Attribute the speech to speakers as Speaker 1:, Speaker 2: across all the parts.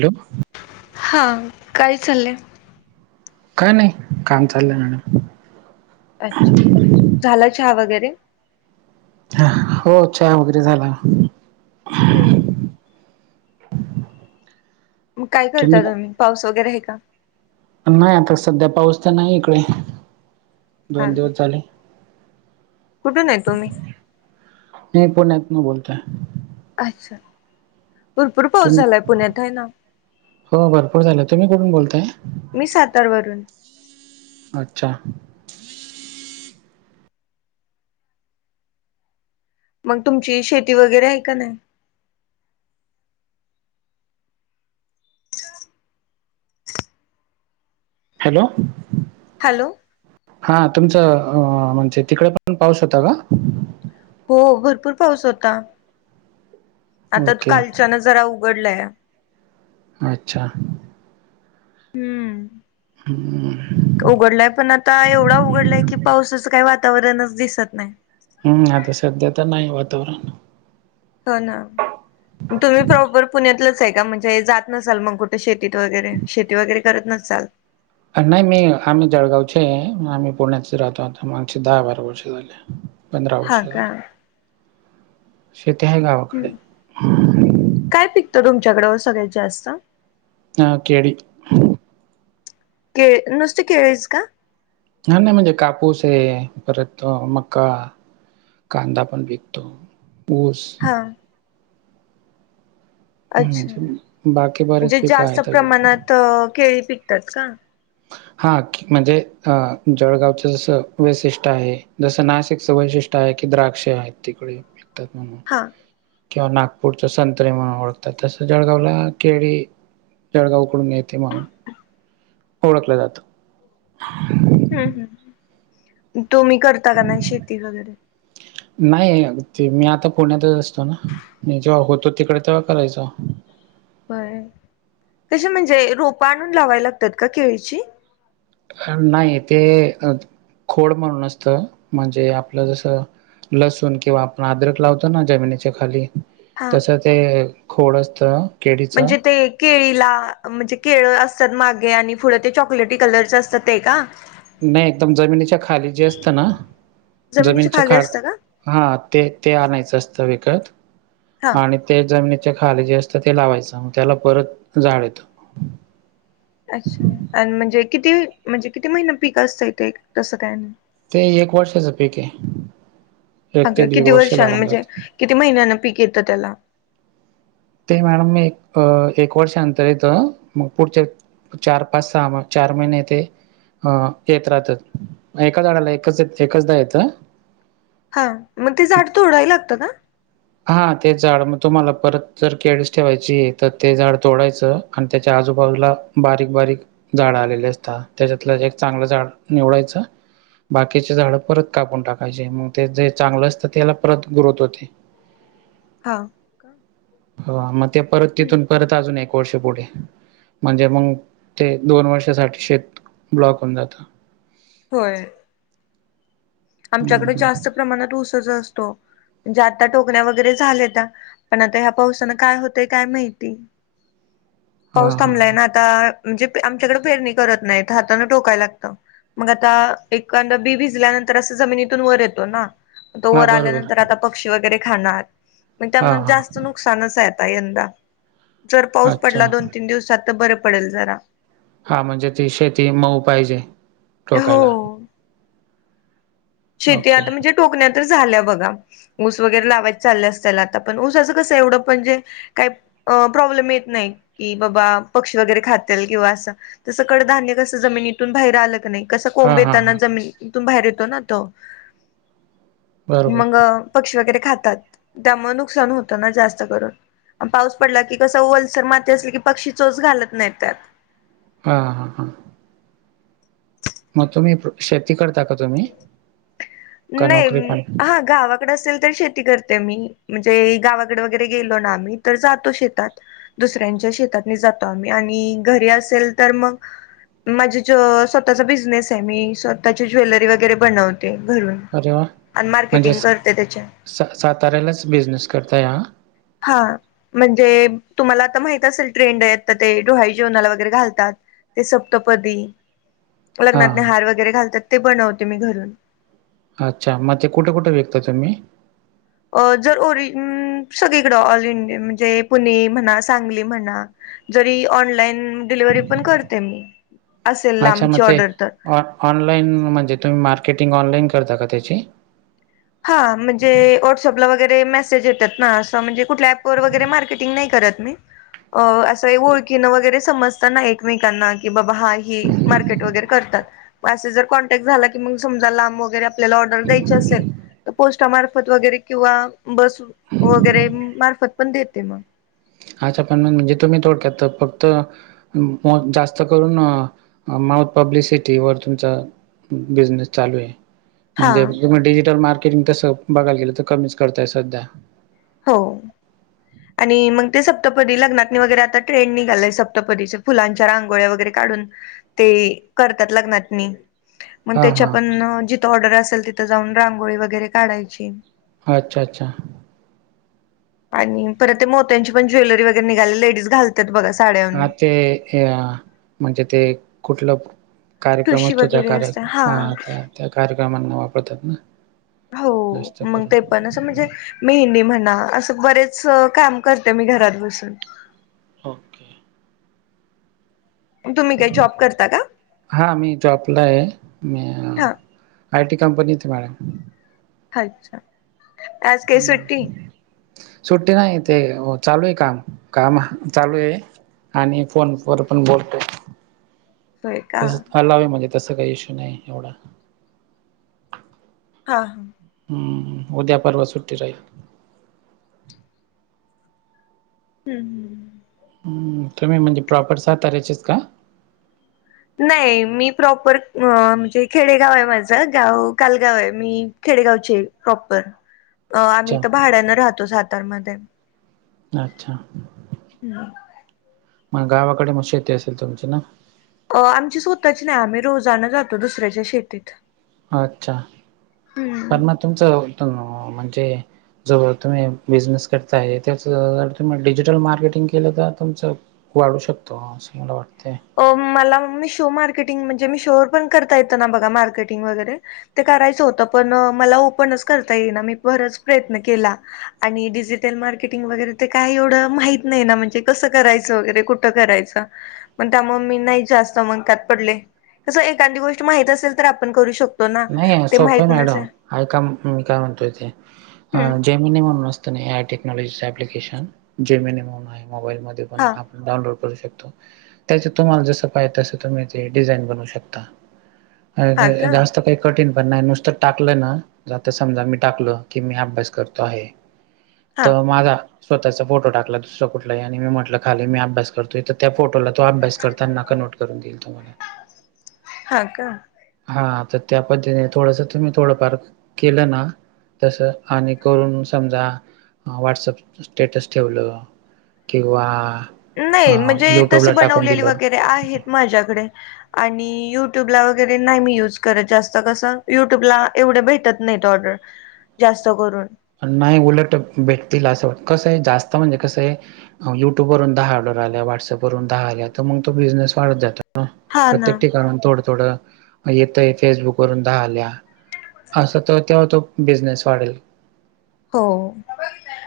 Speaker 1: Hello.
Speaker 2: हा, काय चाललंय?
Speaker 1: काय नाही, काम चाललंय.
Speaker 2: अच्छा. झालाय चहा वगैरे.
Speaker 1: हो चहा वगैरे झाला.
Speaker 2: हम्म. मग काय करता तुम्ही, पाऊस वगैरे आहे का?
Speaker 1: नाही आता सध्या पाऊस तर नाही इकडे. दोन दिवस
Speaker 2: चालतंय.
Speaker 1: झाले
Speaker 2: कुठून हाय तुम्ही?
Speaker 1: मी पुण्यातनं बोलतोय.
Speaker 2: अच्छा. भरपूर पाऊस
Speaker 1: तुम्ही
Speaker 2: झालाय पुण्यात होय ना?
Speaker 1: हो भरपूर झालं. तुम्ही कुठून बोलताय?
Speaker 2: मी सातारवरून.
Speaker 1: अच्छा.
Speaker 2: मग तुमची शेती वगैरे आहे काय नाही?
Speaker 1: हॅलो.
Speaker 2: हॅलो.
Speaker 1: हा तुमचं अ म्हणजे तिकडे पण पाऊस होता का?
Speaker 2: हो भरपूर पाऊस होता, आता
Speaker 1: ओके
Speaker 2: कालच्यान जरा उघडलाय.
Speaker 1: अच्छा
Speaker 2: हम्म
Speaker 1: हम्म.
Speaker 2: उघडलाय पण आता एवढा उघडलाय की पावसाचं काही वातावरणच दिसत नाही.
Speaker 1: हम्म आता सध्या तर नाही वातावरण.
Speaker 2: हो ना तुम्ही प्रॉपर पुण्यातलंच आहे का म्हणजे जात नसल मग कु शेतीत वगैरे शेती वगैरे करत नससाल.
Speaker 1: अ नाही मी आम्ही जळगावचे आम्ही पुण्याचे राहतो आता मागचे दहा बारा वर्ष झाले पंधरा
Speaker 2: हा
Speaker 1: वर्ष
Speaker 2: का
Speaker 1: झाले, शेती आहे गावाकडे.
Speaker 2: हम्म. काय पिकतं तुमच्याकडं सगळ्यात जास्त?
Speaker 1: हा केळी
Speaker 2: के नुसती केळेच का?
Speaker 1: नाय नाय म्हणजे कापूस आहे परत अ मक्का कांदा पण विकतो ऊस
Speaker 2: हा अच्छा
Speaker 1: म्हणजे बाकी बरेच
Speaker 2: म्हणजे
Speaker 1: पिकं
Speaker 2: जास्त
Speaker 1: आहेत अजून
Speaker 2: प्रमाणात अ केळी पिकतात का?
Speaker 1: हा म्हणजे अ जळगावच जसं वैशिष्ट्य आहे जसं नाशिकचं वैशि टाय की द्राक्ष आहेत तिकडे विकतात म्हणून.
Speaker 2: हा
Speaker 1: किंवा नागपूरचा संत्रे म्हणून ओळखतात तसं जळगावला केळी जळगावकडून येते म्हणून. ओळखलं जातं. ह [inaudible]
Speaker 2: हम्म तुम्ही करता का नाय शेती वगैरे?
Speaker 1: नाही अगं ते मी आता पुण्यातच असतो ना. मी जेव्हा होतो तिकडे तेव्हा करायचा.
Speaker 2: बरं कशी म्हणजे रोपा आणून लावायला लागतात का केळीची?
Speaker 1: नाही ते खोड म्हणून असत म्हणजे आपलं जसं लसूण किंवा आपण अद्रक लावतो ना जमिनीच्या खाली
Speaker 2: हा
Speaker 1: तसं ते खोड असतं केळीचं
Speaker 2: म्हणजे ते केळीला म्हणजे केळं असतात मागे आणि पुढं ते चॉकलेटी कलरचा असतात ते का?
Speaker 1: नाही एकदम जमिनीच्या खाली जे असतं ना जमिनीच्या
Speaker 2: खाली
Speaker 1: खा
Speaker 2: असतं का
Speaker 1: हा ते ते आणायचं असतं विकत
Speaker 2: हा
Speaker 1: आणि ते जमनीत चा जे खाली जे असतं ते लावायचं मग त्याला परत झाड येतो.
Speaker 2: अच्छा आणि म्हणजे किती म्हणजे किती महिना पीक असतं इथे तसं काय
Speaker 1: ते एक वर्षाचं पीक आहे. एक ते
Speaker 2: अगं
Speaker 1: दीड
Speaker 2: किती
Speaker 1: वर्ष
Speaker 2: वर्षांनं
Speaker 1: लागून जातं
Speaker 2: म्हणजे किती महिन्यांनं पीक येतं त्याला?
Speaker 1: ते मॅडम मी अ एक वर्ष अंतर येत मग पुढच्या चार, पाच सहा म चार महिने ते हा येत राहतात एका झाडाला एकच च एकचदा येतं.
Speaker 2: हा मग ते झाड तोडाय लागतं का?
Speaker 1: हा ते झाड मग तुम्हाला परत जर केळीस ठेवायची तर ते झाड तोडायचं आणि त्याच्या आजूबाजूला बारीक बारीक झाड आलेले असता त्याच्यातलं एक चांगलं झाड निवडायचा बाकीचे झाड परत कापून टाकायचे मग ते जे चांगलं असतं त्याला परत ग्रोथ होते
Speaker 2: हा.
Speaker 1: हो हा मग ते परत तिथून परत अजून एक वर्ष पुढे. म्हणजे मंग ते दोन वर्षासाठी शेत ब्लॉक होऊन जातं.
Speaker 2: होय. आमच्याकडे जास्त प्रमाणात ऊसच असतो. जे आता टोकण्या वगैरे झाल्या त्या पण आता ह्या पावसाना काय होतय काय माहिती.
Speaker 1: ह [inaudible]
Speaker 2: पाऊस थांबलाय ना आता म्हणजे पे आमच्याकडे पेरणी करत नाहीत हातानं टोकाय लागतं. मग आता एकांद बी भिजल्यानंत तर असं जमिनीतून वर येतो ना, तो वर
Speaker 1: बरोबर
Speaker 2: आल्यानंतर आता पक्षी वगैरे खाणार. मग
Speaker 1: हा
Speaker 2: त्यामुळं
Speaker 1: हा
Speaker 2: जास्त नुकसानच आहे आता यंदा. जर पाऊस
Speaker 1: अच्छा
Speaker 2: पडला दोन तीन दिवसात तर बरं पडेल जरा.
Speaker 1: हा म्हणजे ती शेती मऊ पाहिजे
Speaker 2: हो
Speaker 1: टोकायला.
Speaker 2: शेती
Speaker 1: ओके
Speaker 2: आता म्हणजे टोकण्या तर झाल्या बघा. ऊस वगैरे लावायच चालले असतेल आता, पण ऊस असं कसं एवढं पण जे काही अ प्रॉब्लेम येत नाही, की बाबा पक्षी वगैरे खातील किंवा असं. तस कडधान्य कसं जमिनीतून बाहेर आलं क नाही कसं
Speaker 1: हा
Speaker 2: कोंब
Speaker 1: हा
Speaker 2: येता ना
Speaker 1: हा
Speaker 2: जमिनीतून बाहेर येतो ना तो.
Speaker 1: बरोबर
Speaker 2: मग पक्षी वगैरे खातात त्यामुळे नुकसान होतं ना जास्त करून. आणि पाऊस पडला की कस ओलसर माती असली की पक्षी चोच घालत नाही त्यात.
Speaker 1: हा, हा, हा. मग तुम्ही शेती करता का तुम्ही? का नोकरी
Speaker 2: नाही
Speaker 1: पण
Speaker 2: हा गावाकडे असेल तर शे ती करते मी. म्हणजे गावाकडे वगैरे गेलो ना आम्ही तर जातो शेतात. दुसऱ्यांच्या शेतात जातो आम्ही आणि घरी असेल तर मग माझी जो स्वतःचा बिझनेस आहे. मी स्वतःची ज्वेलरी वगैरे बनवते घरून. आणि मार्केटिंग करते त्याच्या.
Speaker 1: स-साताऱ्यालाच बिझनेस करताय हा?
Speaker 2: हा म्हणजे तुम्हाला आता माहित असेल ट्रेंड आहे, तर ते डोहाळे जेवणाला वगैरे घालतात. ते सप्तपदी.
Speaker 1: हा
Speaker 2: लग्नातनी
Speaker 1: हा.
Speaker 2: हार वगैरे घालतात ते बनवते मी घरून.
Speaker 1: अच्छा, मग ते कुठे कुठे विकता तुम्ही?
Speaker 2: अ जर ओरि सगळीकडं ऑल इंडिया म्हणजे पुणे म्हणा, सांगली म्हणा. जरी ऑनलाइन डिलिव्हरी पण करते मी. असेल
Speaker 1: अच्छा मग
Speaker 2: लांबची
Speaker 1: ते
Speaker 2: ऑर्डर तर
Speaker 1: ऑ-ऑनलाईन म्हणजे तुम्ही मार्केटिंग ऑनलाईन करता का त्याची?
Speaker 2: हा म्हणजे व्हॉट्सअपला वगैरे मेसेज येतात ना असं म्हणजे कुठल्या ऍपवर वगैरे मार्केटिंग नाही करत मी. अ असं ओळखीनं वगैरे समजत ना एकमेकांना, की बाबा हा ही मार्केट वगैरे करतात‌. मग असे जर कॉन्टॅक्ट झाला, की मग समजा लांब वगैरे आपल्याला ऑर्डर द्यायची असेल. तर पोस्टामार्फत वगैरे किंवा बस वगैरे मार्फत पण देते मग.
Speaker 1: अच्छ पण म्हणजे तुम्ही थोडक्यात फक्त अं मग जास्त करून अं माऊथ पब्लिसिटीवर तुमचा बिझनेस चालू आहे.
Speaker 2: हा
Speaker 1: म्हणजे तुम्ही डिजिटल मार्केटिंग तसं बघायला गेलं तर कमीच करताय सध्या.
Speaker 2: हो. आणि मग ते सप्तपदी लग्नातनी वगरै आता ट्रेंड निघालाय सप्तपदीचे फुलांच्या रांगोळ्या वगैरे काढून ते करतात लग्नातनी. मग
Speaker 1: हा
Speaker 2: त्याच्या
Speaker 1: हा
Speaker 2: पण जिथं ऑर्डर असेल तिथं जाऊन रांगोळी वगैरे काढायची.
Speaker 1: अच्छा, अच्छा.
Speaker 2: आणि परत ते मोत्यांची पण ज्वेलरी वगैरे निघाले लेडीज घाल त्यात बघा साड्या
Speaker 1: आ ते हे अ म्हणजे ते कुठलं कार्यक्रम
Speaker 2: ठुशी
Speaker 1: असतो त्या
Speaker 2: वगैरे
Speaker 1: कार्य
Speaker 2: असते
Speaker 1: हा त्या त्या कार्यक्रमांना वापरतात ना.
Speaker 2: हो
Speaker 1: जास्त
Speaker 2: मग
Speaker 1: करून
Speaker 2: ते पण असं म्हणजे मेहंदी म्हणा असं बरेच काम करते मी घरात बसून.
Speaker 1: ओके
Speaker 2: तुम्ही काही जॉब करता का?
Speaker 1: हा मी जॉबला आहे, मी
Speaker 2: हा
Speaker 1: आय टी कंपनीत मॅडम.
Speaker 2: अच्छा. आज काही
Speaker 1: हम्म.
Speaker 2: सुट्टी
Speaker 1: सुट्टी नाही ते चालू आहे काम, काम चालू आहे. आणि फोनवर पण बोलतोय.
Speaker 2: होय का
Speaker 1: तसं
Speaker 2: हा
Speaker 1: हलावे म्हणजे तसं काही इशू नाही आहे एवढा.
Speaker 2: हा.
Speaker 1: हम्म उद्या, पर्वा सुट्टी राहील.
Speaker 2: हम्म हम्म.
Speaker 1: तुम्ही म्हणजे प्रॉपर साताऱ्याचेच का?
Speaker 2: नाही मी प्रॉपर म्हणजे खेडेगावं आहे माझा गावं कालगावं आहे मी खेडेगावंची आहे प्रॉपर.
Speaker 1: हो
Speaker 2: अ आम्ही इथं भाड्यानं राहतो सातारमध्ये.
Speaker 1: अच्छा
Speaker 2: [unintelligible]
Speaker 1: मग गावाकडे मग शेती असेल तुमची ना?
Speaker 2: अ आमची स्वतःची नाही आम्ही रोजाना जातो दुसऱ्याच्या शेतीत.
Speaker 1: अच्छा पर
Speaker 2: हम्म
Speaker 1: मग तुमचं तूम म्हणजे जो तुम्ही बिझनेस करता आहे त्याचा जर तुम्ही डिजिटल मार्केटिंग केलं तर तुमचं वाढू शकतो असं मला वाटतं.
Speaker 2: अ मला मी शो मार्केटिंग म्हणजे मी शोवर पण करता येताना बघा मार्केटिंग वगैरे ते करायचं होतं पण मला ओपणच करता येईना मी बरच प्रयत्न केला. आणि डिजिटल मार्केटिंग वगैरे ते काही एवढं माहित नाही ना म्हणजे कसं करायचं वगैरे कु ठं करायचा पण त्यामुळं मग मी नाही जास्त मणक्यात पडले तसं एखादी गोष्ट माहित असेल तर आपण करू शक
Speaker 1: नाहीय सोप्पं मॅडम ऐका मी काय म्हणतोय ते
Speaker 2: हम्म
Speaker 1: जेमिनी म्हणून असते न A I technology application Gemini म्हणून आहे मोबाईल मध्ये पण
Speaker 2: हा
Speaker 1: ऐप डाउनलोड करु शकतो त्याचात तुम्हाला जसं पाहिजे तसं तुम्ही ते डिझाईन बनवू शकता आणि
Speaker 2: हा
Speaker 1: ते
Speaker 2: का
Speaker 1: जास् त काही कठीण पण नाही नुसतं टाकलं ना आता समजा मी टाकलं की मी अभ्यास करतो आहे
Speaker 2: हा
Speaker 1: तर माझा स्वतःचा फोटो टाकला दुसरा कुठला आणि मी म्हटलं खाली मी अभ्यास करतो तर त्या फोटोला तो अभ्यास करताना क नोट करून देईल तुम्हाला.
Speaker 2: हा का?
Speaker 1: हा तर त्या पद्धतीने थोडसा तुम्ही थोडंफार केलं ना तसं आणि करून समजा व्हॉटसअप स्टेटस ठेवलं केिंवा
Speaker 2: नाही म्हणजे तसे बनवलेली वगैरे आहेत माझ्याकडे आणि युट्यूबला वगैरे नाही मी युज करत जास्त कसं युट्यूबला एवढे भेटत नाहीत ऑर्डर जास्त करून.
Speaker 1: नाही उलट भेटतील असं वाटत कसं आहे जास्त म्हणजे कसं आहे युट्यूबवरुन दहा ऑर्डर आल्या, व्हाट्सअपवरून दहा आल्या तर मग तो बिझनेस वाढत जातो.
Speaker 2: हा ना
Speaker 1: प्रत्येक ठिकाणून थोडं थोडं मग येतय फेसबुकवरून दहा आल्या. असं तर तेव्हा तो बिझनेस वाढेल.
Speaker 2: हो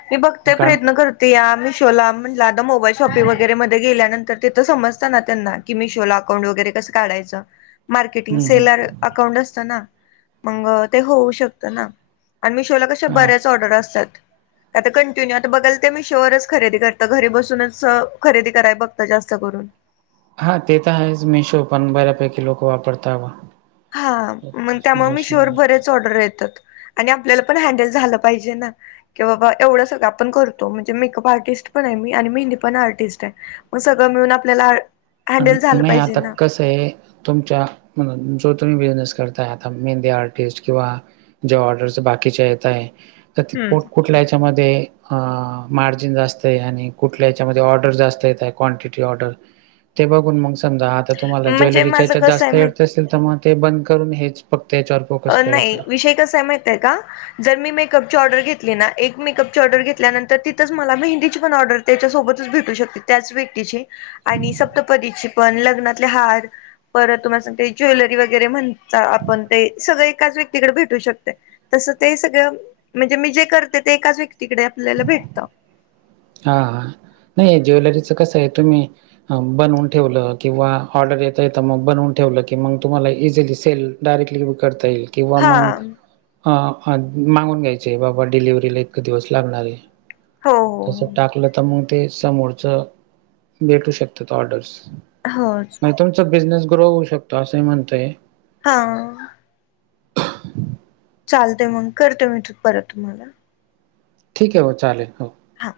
Speaker 2: मी बघतेय
Speaker 1: कारण
Speaker 2: प्रयत्न करते या मिशोला म्हटलं आता मोबाईल शॉपिंग वगैरेमध्ये गेल्यानंतर तिथं समजत ना त्यांना की मिशोला अकाउंट वगैरे कसं काढायचं. मार्केटिंग
Speaker 1: हम्म हम्म
Speaker 2: सेलर अकाउंट असत ना, मग ते होऊ शकत ना आणि मीशोला कशा
Speaker 1: हा
Speaker 2: बऱ्याच चा ऑर्डर असत्यात. आता कंटिन्यू आता बघल ते मीशोवच खरेदी करतं घरी बसूनच खरेदी कराय बघतं जास्त करून.
Speaker 1: हा ते तर आहे मिशो पण बऱ्यापैकी लोकं वापरताव.
Speaker 2: हा मंग त्यामुळे मिशोवर बरे च ओडर येतात आणि आपल्याला पण हँडल झालं पाहिजे ना. कि बाबा एवढं सगळं आपण करतो म्हणजे मेकअप आर्टिस्ट पण आहे मी आणि मेहंदी पण आर्टिस्ट आहे. मग सगळं मिळून आपल्याला हँडल झालं पाहिजे ना.
Speaker 1: ते तुमच्या म्ह जो तुम्ही बिझनेस करताय आता मेहंदी आर्टिस्ट किंवा ज्या ऑर्डरस बाकीच्या येत आहे तर
Speaker 2: हम्म
Speaker 1: कुठल्या याच्यामध्ये हा मार्जिन जास्त आहे आणि कुठल्या याच्यामध्ये ऑर्डर जास्त येत आहे क्वांटिटी ऑर्डर ते बघून मग समजा आता तुम्हाला
Speaker 2: म्हणजे
Speaker 1: ज्वेलरीच्या
Speaker 2: माझं
Speaker 1: येचात
Speaker 2: कसं
Speaker 1: जास्त
Speaker 2: आहे माहित
Speaker 1: [unintelligible] तर मग ते बंद करून हेच फक्त हेच्यावर
Speaker 2: अ नाही विषय कसा आहे माहितीये आहे का? जर मी मेकअपची ऑर्डर घेतली ना, एक मेकअपची ऑर्डर घेतल्यानंतर तिथंच मला मेंहदीची पण ऑर्डर त्याच्यासोबतच भेटू शकते. त्याच व्यक्तीची आणि सप्तपदीची पण लग्नातले हार, परत तुम्हाला सांगते ज्वेलरी वगैरे म्हणता आपण ते सगळं एकाच व्यक्तीकडे भेटू शकते. तसं ते सगळं म्हणजे मी जे करते ते एकाच व्यक्ती तिकडे आपल्याला भेटतं.
Speaker 1: हा, हा. नाही ज्वेलरीचं कसं आहे तुम्ही बनवून ठेवल किंवा ऑर्डर येता येत मग बनवून ठेवलं की मग, तुम्हाला इझिलीे सेल डायरेक्टली मग करता येईल. किंवा मग
Speaker 2: हां.
Speaker 1: अ अ मागून घ्यायचे आहे बाबा डिलिवरीला इतके दिवस लागणार आहे.
Speaker 2: हो, हो,
Speaker 1: तस टाकलं तर मग ते समोरच भेटू शकतात ऑर्डर्स.
Speaker 2: हो.
Speaker 1: तसं बिझनेस ग्रो होऊ शकतो असे मी म्हणतोय.
Speaker 2: हा. चालते मग करते मी तू परत तुम्हाला.
Speaker 1: ठीक आहे हो चालेल हो.
Speaker 2: हा.